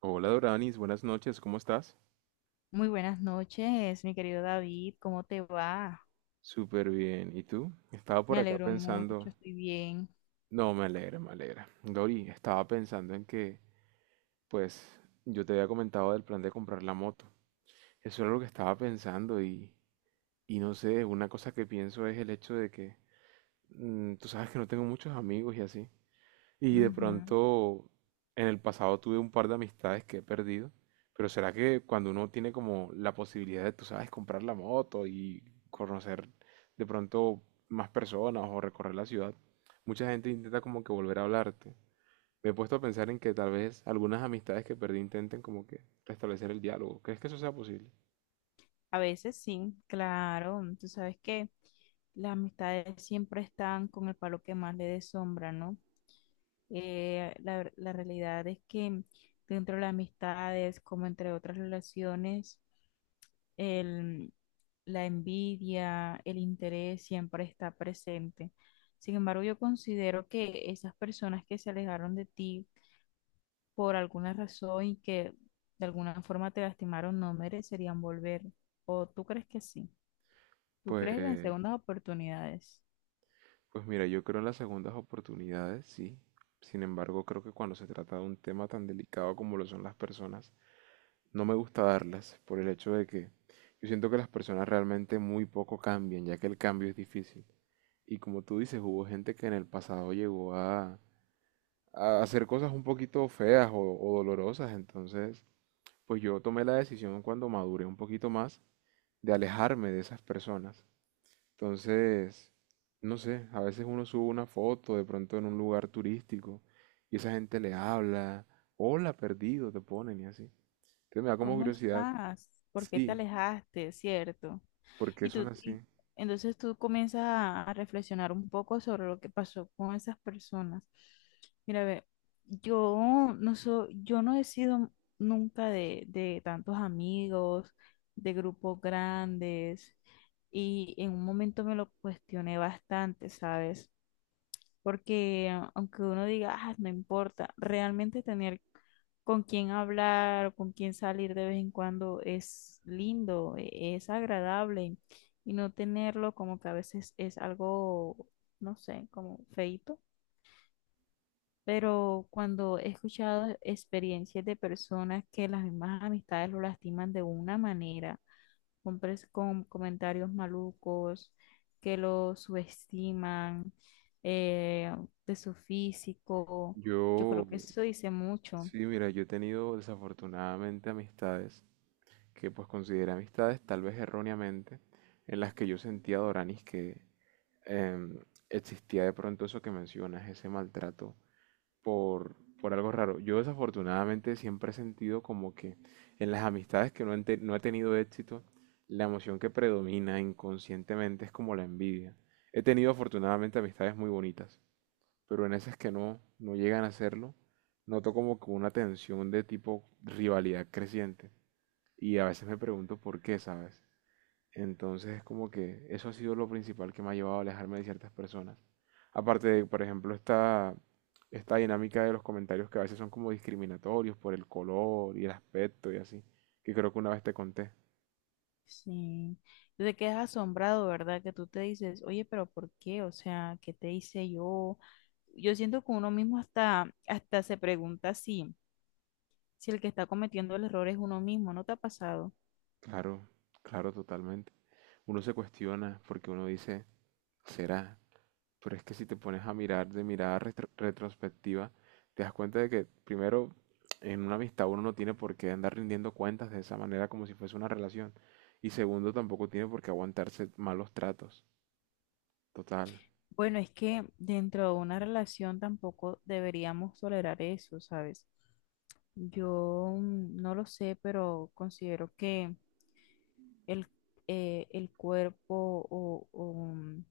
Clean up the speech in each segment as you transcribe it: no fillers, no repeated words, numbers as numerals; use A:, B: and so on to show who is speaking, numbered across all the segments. A: Hola Doranis, buenas noches, ¿cómo estás?
B: Muy buenas noches, mi querido David, ¿cómo te va?
A: Súper bien, ¿y tú? Estaba
B: Me
A: por acá
B: alegro
A: pensando,
B: mucho, estoy bien.
A: no, me alegra, me alegra. Dori, estaba pensando en que, pues, yo te había comentado del plan de comprar la moto. Eso era lo que estaba pensando y, no sé, una cosa que pienso es el hecho de que, tú sabes que no tengo muchos amigos y así. Y de
B: Ujú.
A: pronto, en el pasado tuve un par de amistades que he perdido, pero será que cuando uno tiene como la posibilidad de, tú sabes, comprar la moto y conocer de pronto más personas o recorrer la ciudad, mucha gente intenta como que volver a hablarte. Me he puesto a pensar en que tal vez algunas amistades que perdí intenten como que restablecer el diálogo. ¿Crees que eso sea posible?
B: A veces sí, claro, tú sabes que las amistades siempre están con el palo que más le dé sombra, ¿no? La realidad es que dentro de las amistades, como entre otras relaciones, el, la envidia, el interés siempre está presente. Sin embargo, yo considero que esas personas que se alejaron de ti, por alguna razón y que de alguna forma te lastimaron, no merecerían volver. ¿O tú crees que sí? ¿Tú crees en las
A: Pues,
B: segundas oportunidades?
A: pues mira, yo creo en las segundas oportunidades, sí. Sin embargo, creo que cuando se trata de un tema tan delicado como lo son las personas, no me gusta darlas por el hecho de que yo siento que las personas realmente muy poco cambian, ya que el cambio es difícil. Y como tú dices, hubo gente que en el pasado llegó a hacer cosas un poquito feas o dolorosas. Entonces, pues yo tomé la decisión cuando maduré un poquito más de alejarme de esas personas. Entonces, no sé, a veces uno sube una foto de pronto en un lugar turístico y esa gente le habla, hola, perdido, te ponen y así. Entonces me da como
B: ¿Cómo
A: curiosidad.
B: estás? ¿Por qué te
A: Sí,
B: alejaste? ¿Cierto?
A: ¿por qué
B: Y
A: son
B: tú, y
A: así?
B: entonces tú comienzas a reflexionar un poco sobre lo que pasó con esas personas. Mira, ve, yo no he sido nunca de tantos amigos, de grupos grandes, y en un momento me lo cuestioné bastante, ¿sabes? Porque aunque uno diga, ah, no importa, realmente tener con quién hablar o con quién salir de vez en cuando es lindo, es agradable y no tenerlo como que a veces es algo, no sé, como feito. Pero cuando he escuchado experiencias de personas que las mismas amistades lo lastiman de una manera, hombres con comentarios malucos, que lo subestiman, eh, de su físico. Yo
A: Yo,
B: creo que eso dice mucho.
A: sí, mira, yo he tenido desafortunadamente amistades que pues consideré amistades tal vez erróneamente, en las que yo sentía, Doranis, que em, existía de pronto eso que mencionas, ese maltrato por, por algo raro. Yo desafortunadamente siempre he sentido como que en las amistades que no he tenido éxito, la emoción que predomina inconscientemente es como la envidia. He tenido afortunadamente amistades muy bonitas, pero en esas que no, no llegan a hacerlo, noto como que una tensión de tipo rivalidad creciente. Y a veces me pregunto por qué, ¿sabes? Entonces es como que eso ha sido lo principal que me ha llevado a alejarme de ciertas personas. Aparte de, por ejemplo, esta dinámica de los comentarios que a veces son como discriminatorios por el color y el aspecto y así, que creo que una vez te conté.
B: Sí. Te quedas asombrado, ¿verdad? Que tú te dices, oye, pero ¿por qué? O sea, ¿qué te hice yo? Yo siento que uno mismo hasta se pregunta si el que está cometiendo el error es uno mismo, ¿no te ha pasado?
A: Claro, claro, totalmente. Uno se cuestiona porque uno dice, ¿será? Pero es que si te pones a mirar de mirada retrospectiva, te das cuenta de que primero en una amistad uno no tiene por qué andar rindiendo cuentas de esa manera como si fuese una relación. Y segundo, tampoco tiene por qué aguantarse malos tratos. Total.
B: Bueno, es que dentro de una relación tampoco deberíamos tolerar eso, ¿sabes? Yo no lo sé, pero considero que el, el cuerpo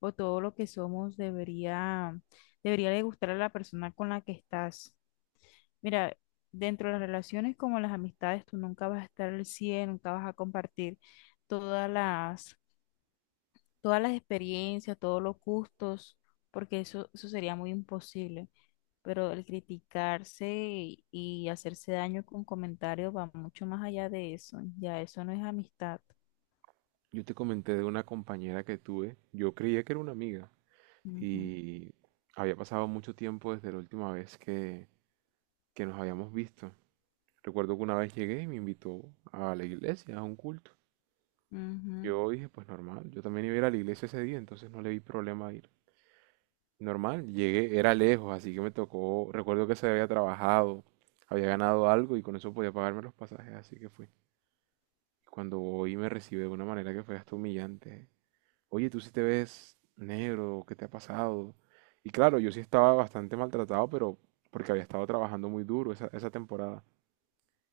B: o todo lo que somos debería de gustar a la persona con la que estás. Mira, dentro de las relaciones como las amistades, tú nunca vas a estar al cien, nunca vas a compartir todas las, todas las experiencias, todos los gustos, porque eso sería muy imposible. Pero el criticarse y hacerse daño con comentarios va mucho más allá de eso, ya eso no es amistad.
A: Yo te comenté de una compañera que tuve. Yo creía que era una amiga.
B: Ujú,
A: Y había pasado mucho tiempo desde la última vez que nos habíamos visto. Recuerdo que una vez llegué y me invitó a la iglesia, a un culto.
B: ujú.
A: Yo dije, pues normal, yo también iba a ir a la iglesia ese día, entonces no le vi problema a ir. Normal, llegué, era lejos, así que me tocó, recuerdo que se había trabajado, había ganado algo y con eso podía pagarme los pasajes, así que fui. Cuando voy me recibe de una manera que fue hasta humillante. Oye, tú sí te ves negro, ¿qué te ha pasado? Y claro, yo sí estaba bastante maltratado, pero porque había estado trabajando muy duro esa temporada.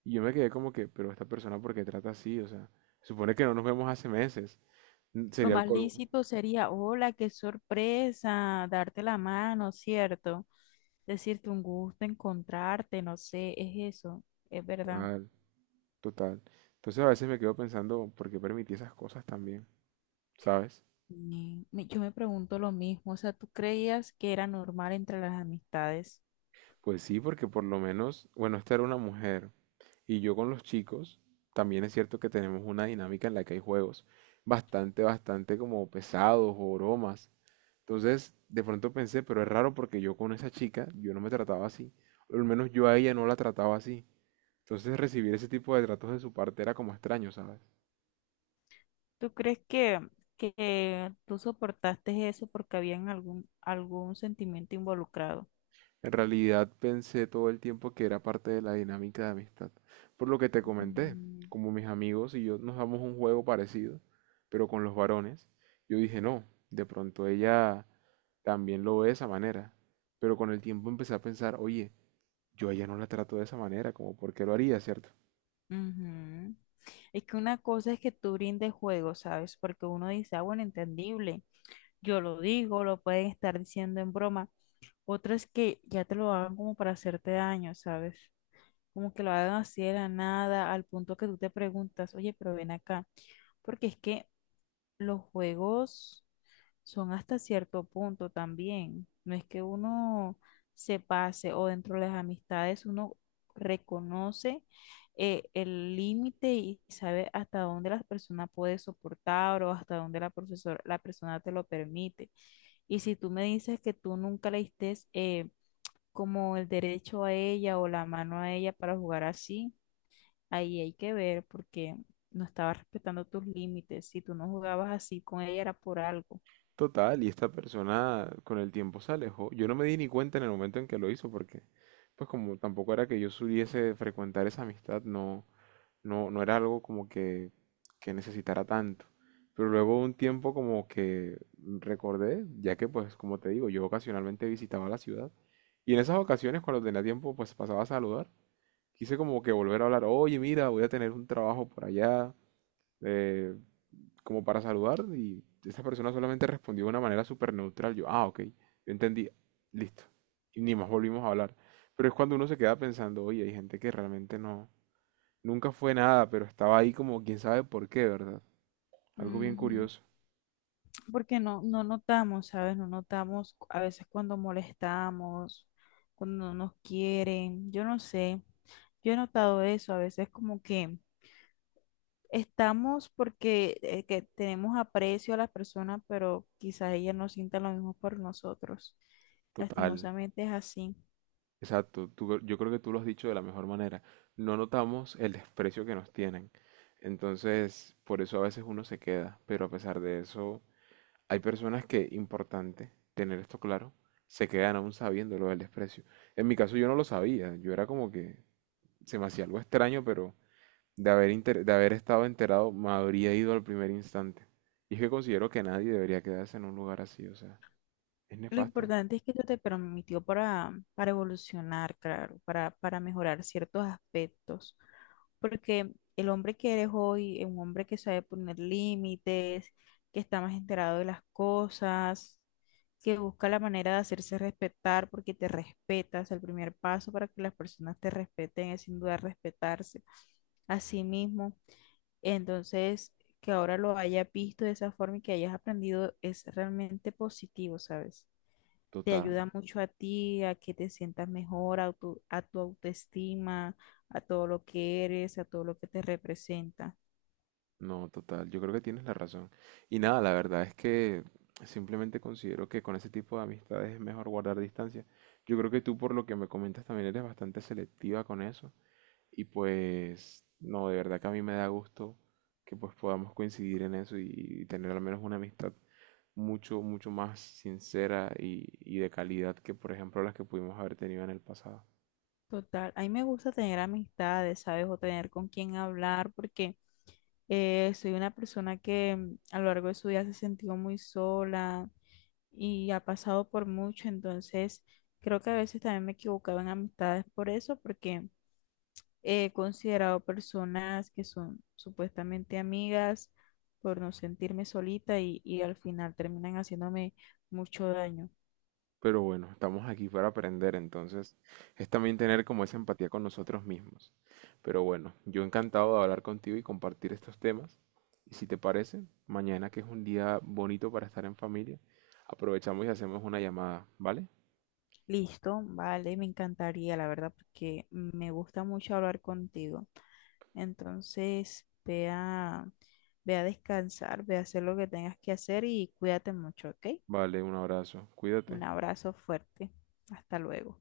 A: Y yo me quedé como que, pero esta persona, ¿por qué trata así? O sea, supone que no nos vemos hace meses.
B: Lo
A: Sería el
B: más
A: colmo.
B: lícito sería, hola, qué sorpresa, darte la mano, ¿cierto? Decirte un gusto, encontrarte, no sé, es eso, es verdad.
A: Total. Entonces a veces me quedo pensando, ¿por qué permití esas cosas también? ¿Sabes?
B: Yo me pregunto lo mismo, o sea, ¿tú creías que era normal entre las amistades?
A: Pues sí, porque por lo menos, bueno, esta era una mujer y yo con los chicos, también es cierto que tenemos una dinámica en la que hay juegos bastante como pesados o bromas. Entonces, de pronto pensé, pero es raro porque yo con esa chica, yo no me trataba así. O al menos yo a ella no la trataba así. Entonces recibir ese tipo de tratos de su parte era como extraño, ¿sabes?
B: ¿Tú crees que tú soportaste eso porque había algún, algún sentimiento involucrado?
A: En realidad pensé todo el tiempo que era parte de la dinámica de amistad. Por lo que te comenté,
B: Mm,
A: como mis amigos y yo nos damos un juego parecido, pero con los varones, yo dije, no, de pronto ella también lo ve de esa manera. Pero con el tiempo empecé a pensar, oye, yo a ella no la trato de esa manera, como por qué lo haría, ¿cierto?
B: ujú. Es que una cosa es que tú brindes juego, ¿sabes? Porque uno dice, ah, bueno, entendible, yo lo digo, lo pueden estar diciendo en broma. Otra es que ya te lo hagan como para hacerte daño, ¿sabes? Como que lo hagan así de la nada, al punto que tú te preguntas, oye, pero ven acá, porque es que los juegos son hasta cierto punto también. No es que uno se pase, o dentro de las amistades uno reconoce el límite y sabe hasta dónde la persona puede soportar o hasta dónde la persona te lo permite. Y si tú me dices que tú nunca le diste como el derecho a ella o la mano a ella para jugar así, ahí hay que ver porque no estabas respetando tus límites. Si tú no jugabas así con ella era por algo.
A: Total, y esta persona con el tiempo se alejó. Yo no me di ni cuenta en el momento en que lo hizo, porque pues como tampoco era que yo supiese frecuentar esa amistad, no, no, no era algo como que necesitara tanto. Pero luego de un tiempo como que recordé, ya que pues como te digo, yo ocasionalmente visitaba la ciudad y en esas ocasiones cuando tenía tiempo pues pasaba a saludar. Quise como que volver a hablar, oye mira, voy a tener un trabajo por allá, eh, como para saludar y esa persona solamente respondió de una manera súper neutral. Yo, ah, ok, yo entendí, listo. Y ni más volvimos a hablar. Pero es cuando uno se queda pensando, oye, hay gente que realmente no, nunca fue nada, pero estaba ahí como quién sabe por qué, ¿verdad? Algo bien
B: Ujú.
A: curioso.
B: Porque no, no notamos, ¿sabes? No notamos a veces cuando molestamos, cuando no nos quieren, yo no sé. Yo he notado eso, a veces como que estamos porque que tenemos aprecio a las personas, pero quizás ellas no sientan lo mismo por nosotros.
A: Total.
B: Lastimosamente es así.
A: Exacto. Yo creo que tú lo has dicho de la mejor manera. No notamos el desprecio que nos tienen. Entonces, por eso a veces uno se queda. Pero a pesar de eso, hay personas que, importante tener esto claro, se quedan aún sabiendo lo del desprecio. En mi caso yo no lo sabía. Yo era como que se me hacía algo extraño, pero de haber estado enterado, me habría ido al primer instante. Y es que considero que nadie debería quedarse en un lugar así, o sea, es
B: Lo
A: nefasto.
B: importante es que esto te permitió para evolucionar, claro, para mejorar ciertos aspectos. Porque el hombre que eres hoy es un hombre que sabe poner límites, que está más enterado de las cosas, que busca la manera de hacerse respetar porque te respetas. El primer paso para que las personas te respeten es sin duda respetarse a sí mismo. Entonces, que ahora lo hayas visto de esa forma y que hayas aprendido es realmente positivo, ¿sabes? Te
A: Total,
B: ayuda mucho a ti, a que te sientas mejor, a a tu autoestima, a todo lo que eres, a todo lo que te representa.
A: no, total, yo creo que tienes la razón. Y nada, la verdad es que simplemente considero que con ese tipo de amistades es mejor guardar distancia. Yo creo que tú, por lo que me comentas, también eres bastante selectiva con eso. Y pues, no, de verdad que a mí me da gusto que pues podamos coincidir en eso y tener al menos una amistad mucho, mucho más sincera y de calidad que, por ejemplo, las que pudimos haber tenido en el pasado.
B: Total, a mí me gusta tener amistades, ¿sabes? O tener con quién hablar, porque soy una persona que, a lo largo de su vida, se ha sentido muy sola y ha pasado por mucho, entonces creo que a veces también me he equivocado en amistades por eso, porque he considerado personas que son supuestamente amigas por no sentirme solita y al final terminan haciéndome mucho daño.
A: Pero bueno, estamos aquí para aprender, entonces es también tener como esa empatía con nosotros mismos. Pero bueno, yo encantado de hablar contigo y compartir estos temas. Y si te parece, mañana que es un día bonito para estar en familia, aprovechamos y hacemos una llamada, ¿vale?
B: Listo, vale, me encantaría, la verdad, porque me gusta mucho hablar contigo. Entonces, ve a descansar, ve a hacer lo que tengas que hacer y cuídate mucho, ¿ok?
A: Vale, un abrazo, cuídate.
B: Un abrazo fuerte. Hasta luego.